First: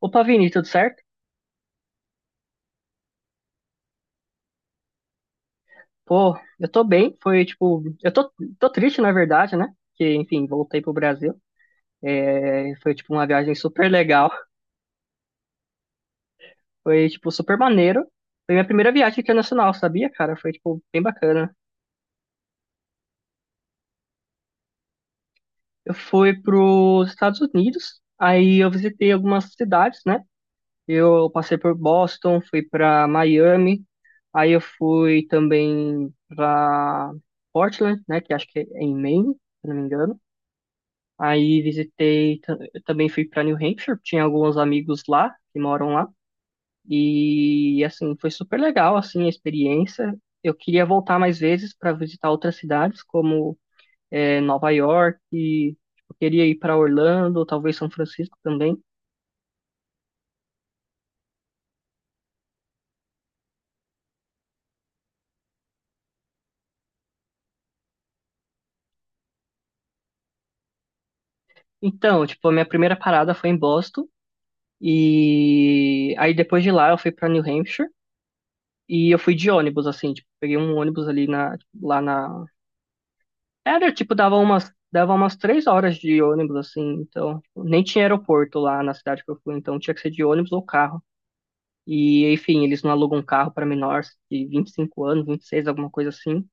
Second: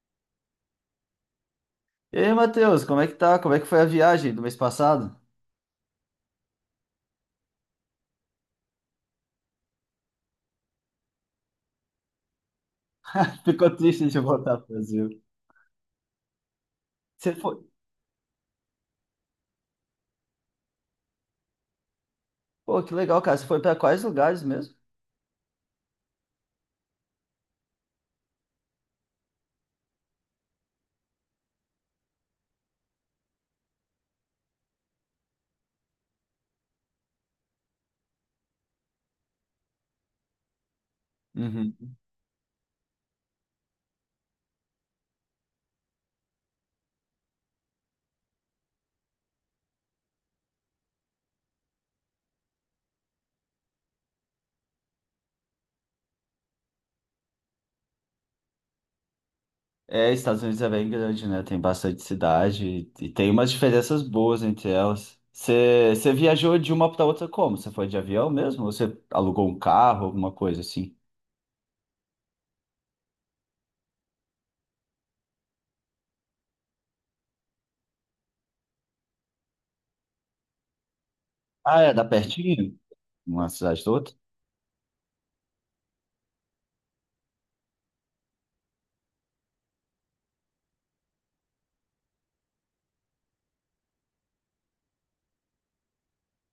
Opa, Vini, tudo certo? E aí, Matheus, como é que tá? Como é que foi a viagem do mês passado? Pô, eu tô bem. Foi tipo, tô triste, na verdade, né? Que, enfim, voltei pro Brasil. É, foi tipo uma viagem Ficou super triste de legal. voltar pro Brasil. Foi tipo Você super foi? maneiro. Foi minha primeira viagem internacional, sabia, cara? Foi tipo bem bacana. Pô, que legal, cara. Você foi pra quais lugares mesmo? Eu fui pros Estados Unidos. Aí eu visitei algumas cidades, né? Eu passei por Boston, fui pra Miami. Aí eu fui também pra Portland, né? Que acho que é em Maine, se não me engano. Aí Uhum. Eu também fui para New Hampshire, tinha alguns amigos lá que moram lá e assim foi super legal assim a experiência. Eu queria voltar mais vezes para visitar outras cidades como Nova York, e, tipo, eu queria ir para Orlando, talvez São Francisco também. É, Estados Unidos é bem grande, né? Tem bastante cidade e tem umas diferenças boas entre elas. Você viajou de uma pra outra como? Você foi de avião mesmo? Ou você alugou um carro, alguma coisa assim? Então, tipo, a minha primeira parada foi em Boston e aí depois de lá eu fui para New Hampshire e eu fui de ônibus assim, tipo, peguei um ônibus ali na Ah, é, lá dá na. pertinho? Uma cidade da Era, outra? tipo, dava umas 3 horas de ônibus, assim, então, tipo, nem tinha aeroporto lá na cidade que eu fui, então tinha que ser de ônibus ou carro. E, enfim, eles não alugam um carro para menores de 25 anos, 26 alguma coisa assim.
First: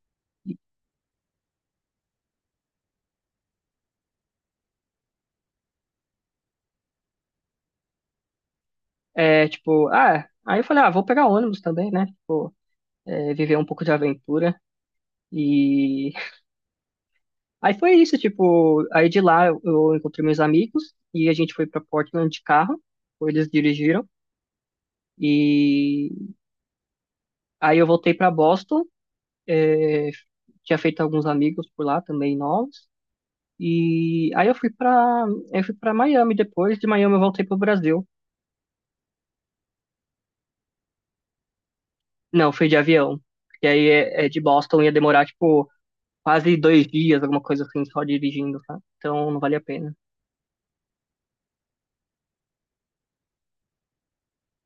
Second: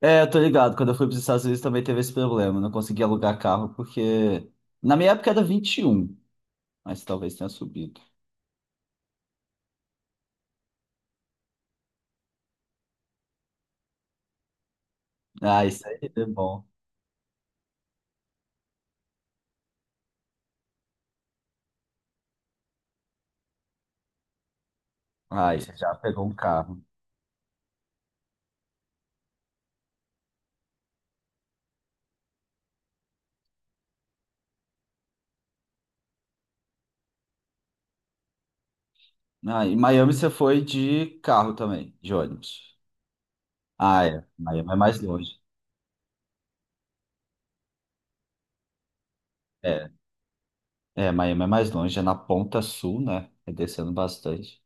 É, eu tô ligado. Quando eu fui para os Estados Unidos também teve esse problema. Eu não consegui alugar carro porque. Na minha época era vinte e um, mas talvez tenha subido. É, tipo, ah, aí eu falei, ah, vou pegar ônibus também, né? Tipo, viver um pouco de aventura. Ah, isso aí E é bom. aí foi isso, tipo, aí de lá eu encontrei meus amigos e a gente foi para Portland de carro, ou eles dirigiram. Ah, e você já E pegou um carro. aí eu voltei para Boston, é, tinha feito alguns amigos por lá também novos. E aí eu fui pra Miami depois, de Miami eu voltei pro Brasil. Ah, em Miami você foi de carro também, de Não, fui de ônibus. avião, porque aí Ah, é. é de Miami é Boston ia mais demorar, longe. tipo, quase 2 dias, alguma coisa assim, só dirigindo, tá? Então não vale a É, pena. é, Miami é mais longe, é na ponta sul, né? É descendo bastante.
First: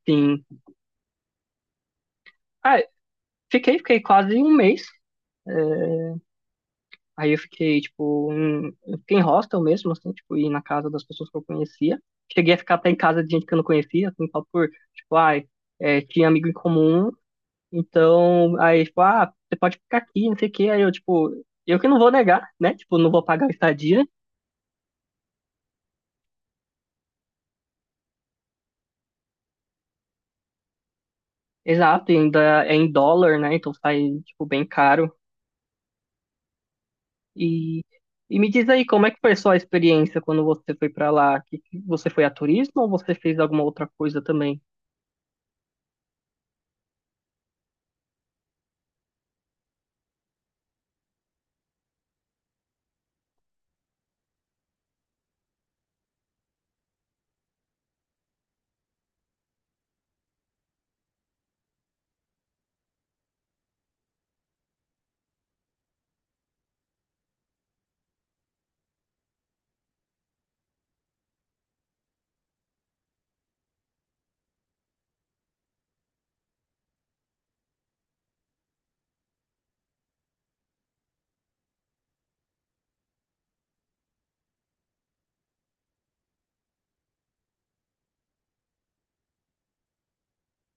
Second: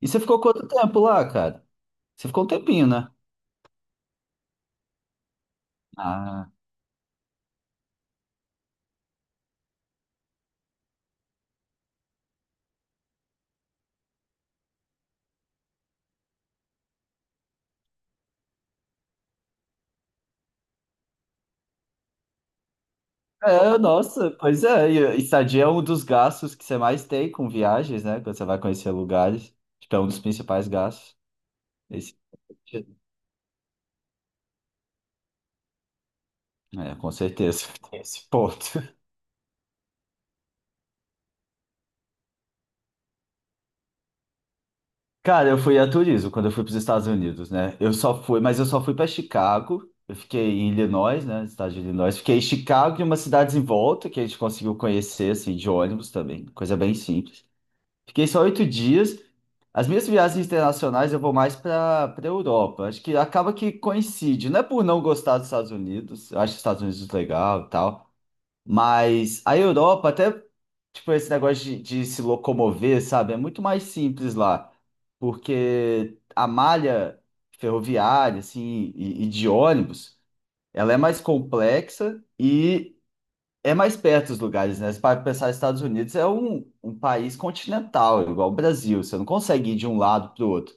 E você ficou Sim. quanto tempo lá, cara? Você ficou um Ah, tempinho, né? fiquei quase um mês. É, Ah, aí eu fiquei, tipo, em, eu fiquei em hostel mesmo, assim, tipo, ir na casa das pessoas que eu conhecia. Cheguei a ficar até em casa de gente que eu não conhecia, assim, só por, tipo, ai, tinha amigo em comum. Então, aí, tipo, ah, você pode ficar aqui, não sei o quê. Aí eu, tipo, eu que não vou negar, né? Tipo, não vou pagar a é, estadia. nossa, pois é. E estadia é um dos gastos que você mais tem com viagens, né? Quando você vai conhecer lugares. Tipo, é um dos principais gastos. Exato, e Esse... ainda é em dólar, né? Então sai, tipo, bem caro. É, com certeza, E, tem esse e me ponto. diz aí, como é que foi a sua experiência quando você foi pra lá? Você foi a turismo ou você fez alguma outra coisa também? Cara, eu fui a turismo quando eu fui para os Estados Unidos, né? Eu só fui, mas eu só fui para Chicago. Eu fiquei em Illinois, né? Estado de Illinois. Fiquei em Chicago e umas cidades em volta que a gente conseguiu conhecer, assim, de ônibus também. Coisa bem simples. Fiquei só oito dias. As minhas viagens internacionais eu vou mais para Europa. Acho que acaba que coincide. Não é por não gostar dos Estados Unidos. Eu acho os Estados Unidos legal e tal. Mas a Europa, até tipo esse negócio de se locomover, sabe, é muito mais simples lá, porque a malha ferroviária, assim, e de ônibus, ela é mais complexa e é mais perto os lugares, né? Se para pensar, Estados Unidos é um país continental, igual o Brasil. Você não consegue ir de um lado para o outro.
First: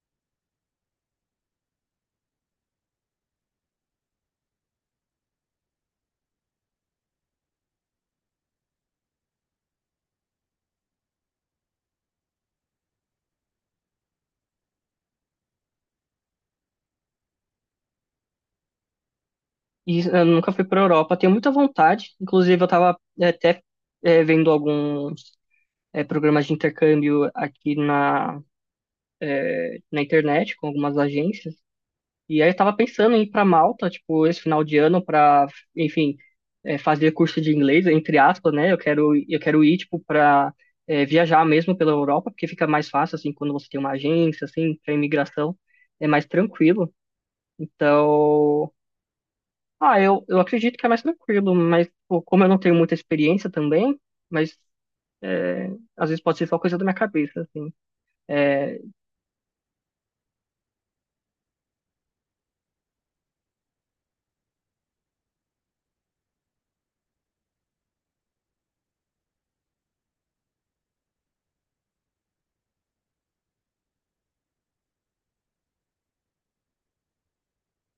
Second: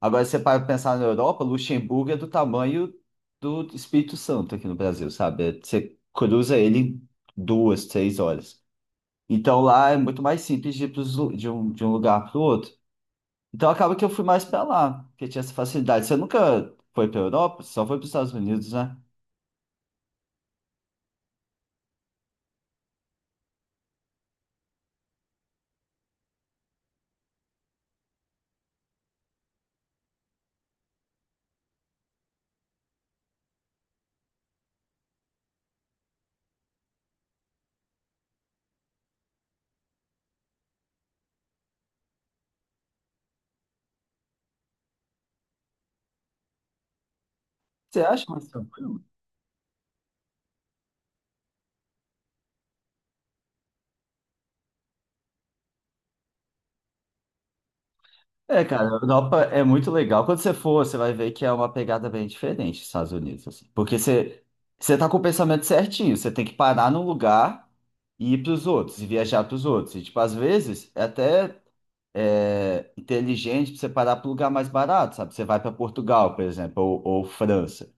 Agora, se você para pensar na Europa, Luxemburgo é do tamanho do Espírito Santo aqui no Brasil, sabe? É, você cruza ele em duas, três horas. Então, lá é muito mais simples de ir pros de um lugar para o outro. Então, acaba que eu fui mais para lá, porque tinha essa facilidade. Você nunca foi para Europa? Você só foi para os Estados Unidos, né? E eu nunca fui pra Europa, tenho muita vontade. Inclusive, eu tava até vendo alguns programas de intercâmbio aqui na internet com algumas agências. E aí eu tava pensando em ir pra Malta, tipo, esse final de ano pra, enfim, fazer curso de inglês, entre aspas, né? Eu quero ir, tipo, pra viajar mesmo pela Europa, porque fica mais fácil, assim, quando você tem uma agência, assim, pra imigração, é mais tranquilo. Você acha mais Então, tranquilo? ah, eu acredito que é mais tranquilo, mas pô, como eu não tenho muita experiência também, mas é, às vezes pode ser só coisa da minha cabeça, assim. É, É, cara, a Europa é muito legal. Quando você for, você vai ver que é uma pegada bem diferente dos Estados Unidos, assim. Porque você tá com o pensamento certinho, você tem que parar num lugar e ir pros outros, e viajar pros outros. E, tipo, às vezes é até inteligente pra você parar pro lugar mais barato, sabe? Você vai para Portugal, por exemplo, ou França,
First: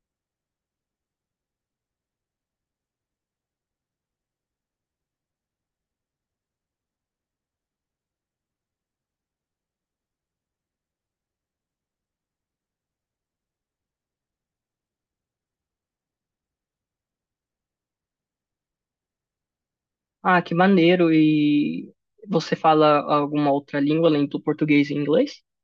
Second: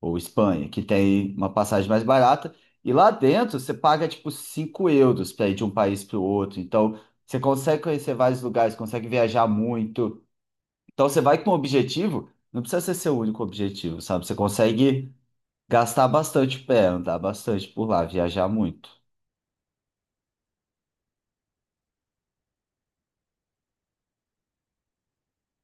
ou Espanha, que tem uma passagem mais barata. E lá dentro você paga, tipo, 5 euros para ir de um país pro outro. Então, você consegue conhecer vários lugares, consegue viajar muito. Então você vai com um objetivo, não precisa ser seu único objetivo, sabe? Você consegue gastar bastante pé, andar bastante por lá, viajar muito. Ah, que maneiro. E você fala alguma outra língua além do português e inglês?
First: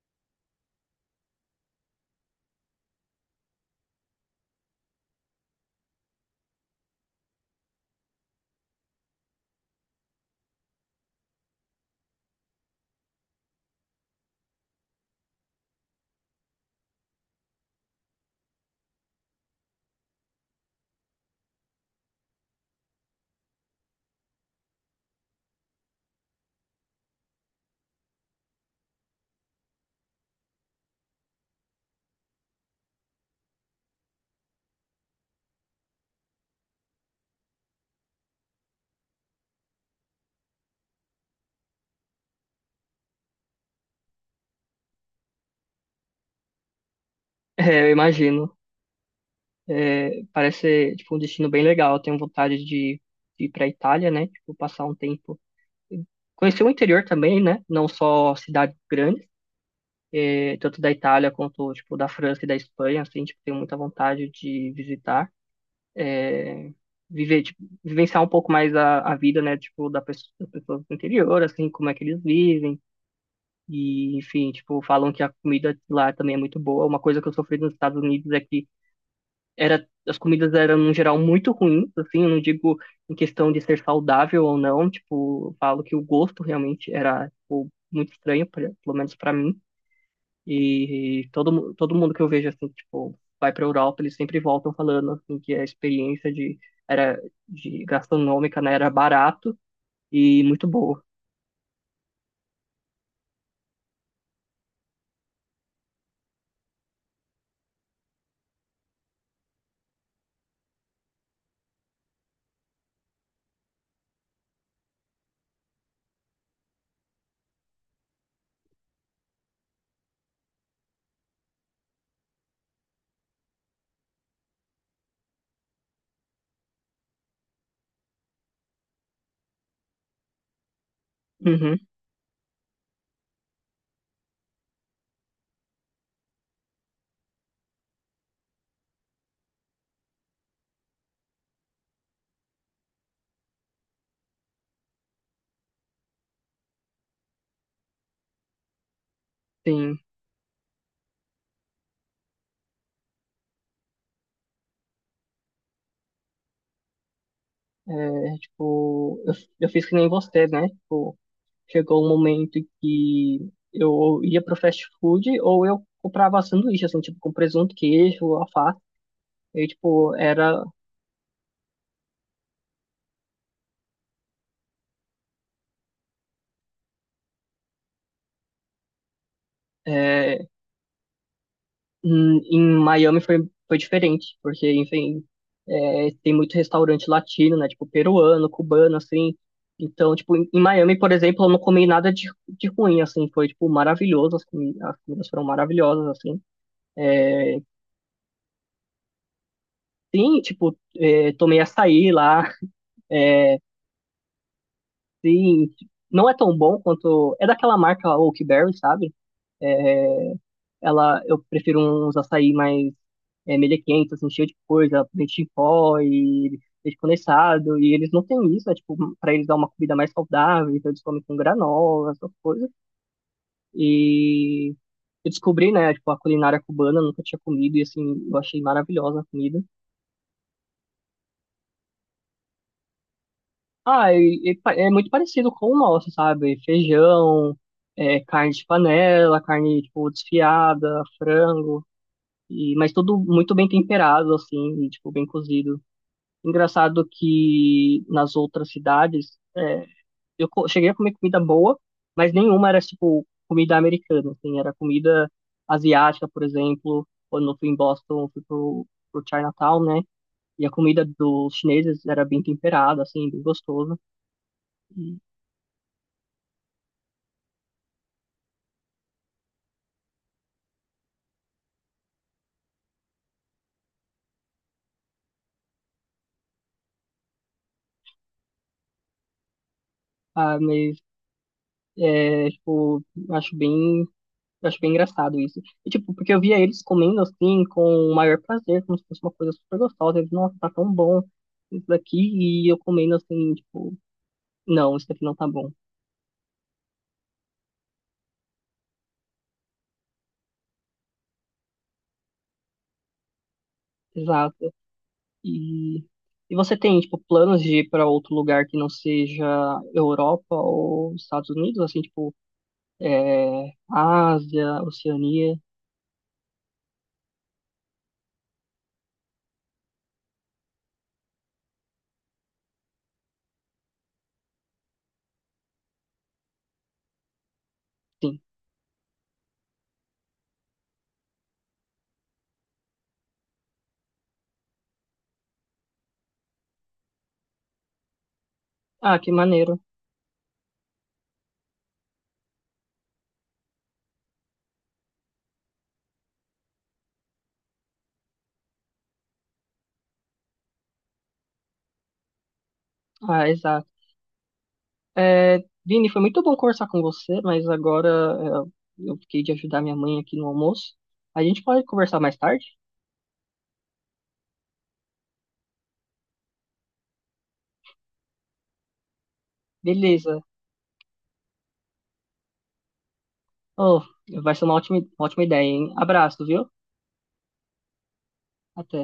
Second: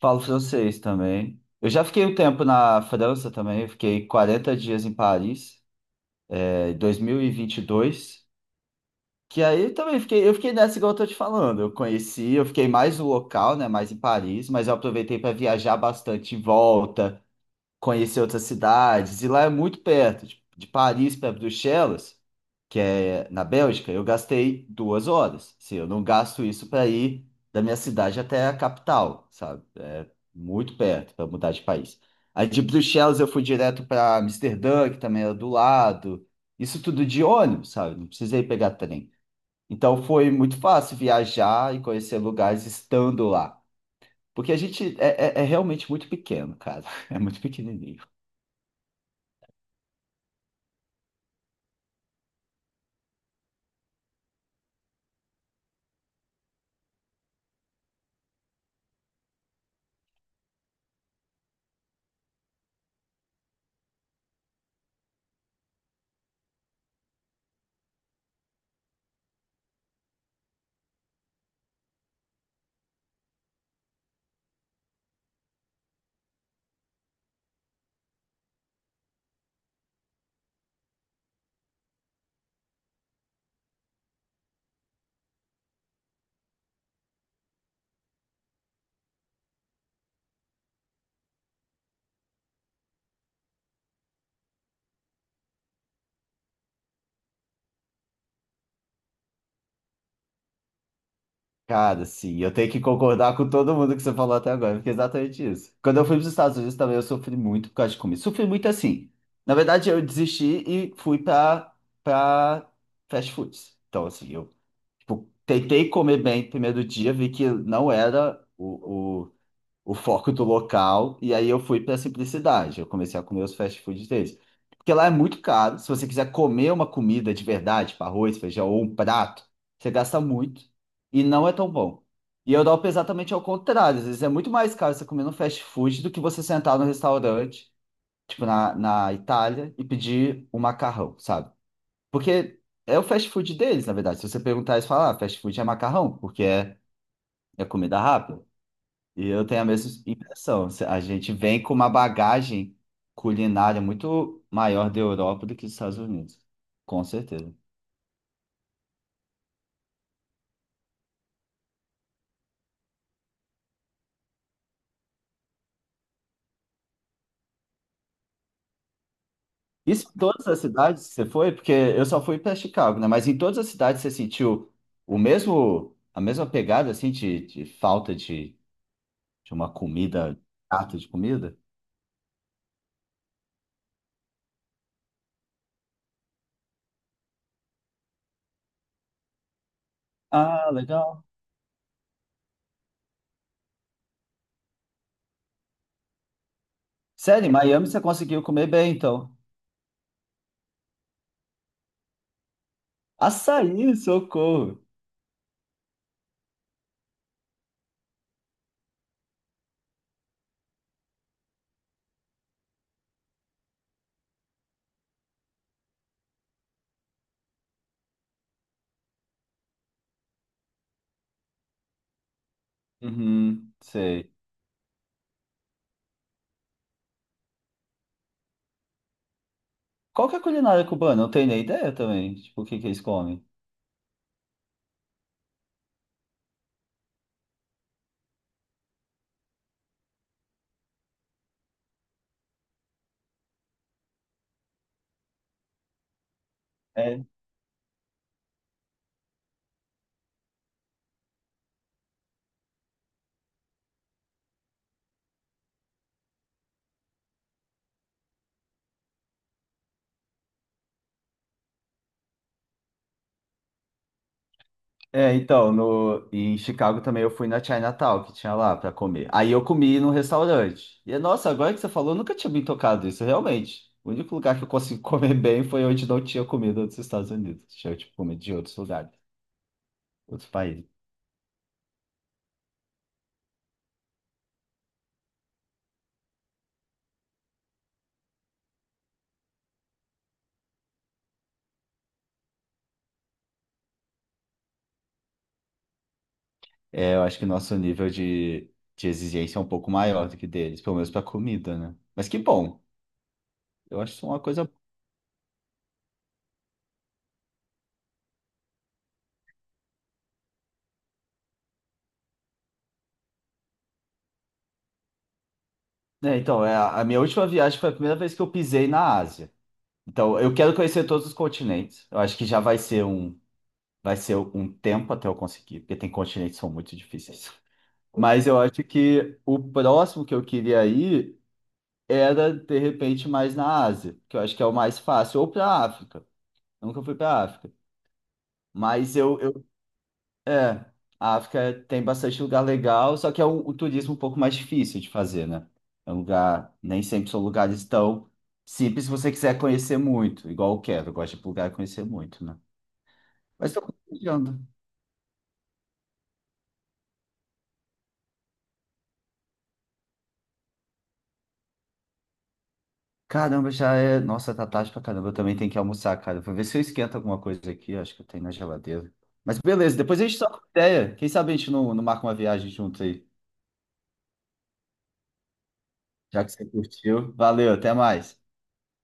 Falo francês também. Eu já fiquei um tempo na França também, eu fiquei 40 dias em Paris, em 2022. Que aí eu também fiquei, eu fiquei nessa igual eu tô te falando. Eu conheci, eu fiquei mais no local, né, mais em Paris, mas eu aproveitei para viajar bastante em volta, conhecer outras cidades. E lá é muito perto, de Paris para Bruxelas, que é na Bélgica, eu gastei duas horas. Assim, eu não gasto isso para ir da minha cidade até a capital, sabe? É muito perto para mudar de país. Aí de Bruxelas eu fui direto para Amsterdã, que também era do lado. Isso tudo de ônibus, sabe? Não precisei pegar trem. Então foi muito fácil viajar e conhecer lugares estando lá. Porque a gente é realmente muito pequeno, cara. É muito É, eu pequenininho. imagino. É, parece ser, tipo, um destino bem legal. Eu tenho vontade de ir para Itália, né? Tipo, passar um tempo. Conhecer o interior também, né? Não só cidades grandes, tanto da Itália quanto, tipo, da França e da Espanha, assim, tipo, tenho muita vontade de visitar. Viver, tipo, vivenciar um pouco mais a vida, né? Tipo, da pessoa, das pessoas do interior, assim, como é que eles vivem. E, enfim, tipo, falam que a comida lá também é muito boa. Uma coisa que eu sofri nos Estados Unidos é que era, as comidas eram, no geral, muito ruins, assim, eu não digo em questão de ser saudável ou não, tipo, eu falo que o gosto realmente era, tipo, muito estranho, pelo menos pra mim. E todo mundo que eu vejo, assim, tipo, vai pra Europa, eles sempre voltam falando, assim, que a experiência de, era, de gastronômica, né, era barato e muito boa. Cara, sim, eu tenho que concordar com todo mundo que você falou até agora, porque é exatamente isso. Quando eu fui para os Estados Unidos também eu sofri muito por causa de comida. Sofri muito assim. Na verdade, eu desisti e fui para fast foods. Então, assim, eu tipo, tentei comer bem no primeiro dia, vi que não era o foco do local, e aí eu fui para simplicidade. Eu comecei a comer os fast foods deles. Porque lá é muito caro. Se você quiser comer uma comida de verdade, tipo arroz, feijão ou um prato, você gasta muito e não é tão Uhum, bom. E eu dou exatamente ao contrário. Às vezes é muito mais caro você comer no fast food do que você sentar no restaurante, tipo na Itália, e pedir um macarrão, sabe? Porque é o fast food deles, na verdade. Se você perguntar, eles falam, ah, fast food é macarrão, porque é comida rápida. E eu tenho a mesma sim. impressão. A gente vem com uma bagagem culinária muito maior da Europa do que dos Estados Unidos. Com certeza. É, tipo, eu fiz que nem você, né? Tipo, chegou um momento que eu ia pro fast food ou eu comprava sanduíche, assim, tipo, com presunto, queijo, alface. E, Isso tipo, em todas as era... cidades que você foi? Porque eu só fui para Chicago, né? Mas em todas as cidades você sentiu o mesmo, a mesma pegada, assim, de falta de uma comida, é, prato de comida? em Miami foi diferente, porque, enfim, tem muito restaurante latino, né? Tipo, peruano, cubano, assim. Então, tipo, em Ah, Miami, por legal. exemplo, eu não comi nada de ruim, assim. Foi, tipo, maravilhoso. As comidas foram maravilhosas, assim. Sério, em É, Miami você conseguiu comer bem, então. sim, tipo, tomei açaí lá. É, Açaí, socorro. sim, não é tão bom quanto. É daquela marca Oakberry, sabe? É, eu prefiro uns açaí mais melequento, assim, cheio de coisa, leite em pó e leite condensado. E eles não têm isso, é tipo, pra eles dar uma comida mais saudável, então eles comem com granola, essas coisas. Uhum, sei. E eu descobri, né, tipo, a culinária cubana, eu nunca tinha comido, e assim, eu achei maravilhosa a comida. Qual que é a culinária cubana? Eu não tenho nem ideia também. Tipo, o que que eles comem? Ah, e é muito parecido com o nosso, sabe? Feijão, carne de panela, carne, tipo, desfiada, frango, e, mas tudo muito bem temperado, assim, e, tipo, bem cozido. Engraçado É, que nas outras cidades, cheguei a comer comida boa, mas nenhuma era, tipo, comida americana, assim, era comida asiática, por exemplo. Quando eu fui em Boston, eu fui pro Chinatown, né? E a comida dos chineses era bem temperada, assim, bem gostosa. Então, no, em Chicago também eu fui na Chinatown, que tinha lá pra comer. Aí eu comi num restaurante. E, nossa, agora que você falou, eu nunca tinha me tocado isso, realmente. O único lugar que eu consegui comer bem foi onde não tinha comida dos Estados Unidos. Tinha, tipo, comida de outros lugares, outros Ah, países. mas tipo, acho bem, acho bem engraçado isso. E, tipo, porque eu via eles comendo assim com o maior prazer, como se fosse uma coisa super gostosa. Eles, nossa, tá tão bom isso daqui, e eu comendo assim, tipo, não, isso daqui não tá bom. É, eu acho que nosso nível de exigência é um pouco maior do que deles, pelo menos pra comida, né? Mas que bom. Eu acho isso uma coisa... Exato. E, e você tem, tipo, planos de ir para outro lugar que não seja Europa ou Estados Unidos, assim, tipo, Ásia, Oceania, a minha última viagem foi a primeira vez que eu pisei na Ásia. Então, eu quero conhecer todos os continentes. Eu acho que já vai ser um tempo até eu conseguir, porque tem continentes que são muito difíceis. sim. Mas eu acho que o próximo que eu queria ir era, de repente, mais na Ásia, que eu acho que é o mais fácil, ou para a África. Nunca fui para a África. Mas Ah, que maneiro. é, a África tem bastante lugar legal, só que é um turismo um pouco mais difícil de fazer, né? É um lugar, nem sempre são lugares tão simples se você quiser conhecer muito, igual eu quero, eu gosto de ir para lugar e conhecer muito, né? Ah, Mas tô exato. compartilhando. É, Vini, foi muito bom conversar com você, mas agora eu fiquei de ajudar minha mãe aqui no almoço. A gente pode conversar mais tarde? Caramba, já é. Nossa, tá tarde pra caramba. Eu também tenho que almoçar, cara. Vou ver se eu esquento alguma coisa aqui. Acho que eu tenho na geladeira. Mas beleza, depois a gente Beleza. troca ideia. Quem sabe a gente não marca uma viagem junto aí. Oh, vai ser uma ótima ideia, hein? Já Abraço, que você viu? curtiu. Valeu, até mais. Até.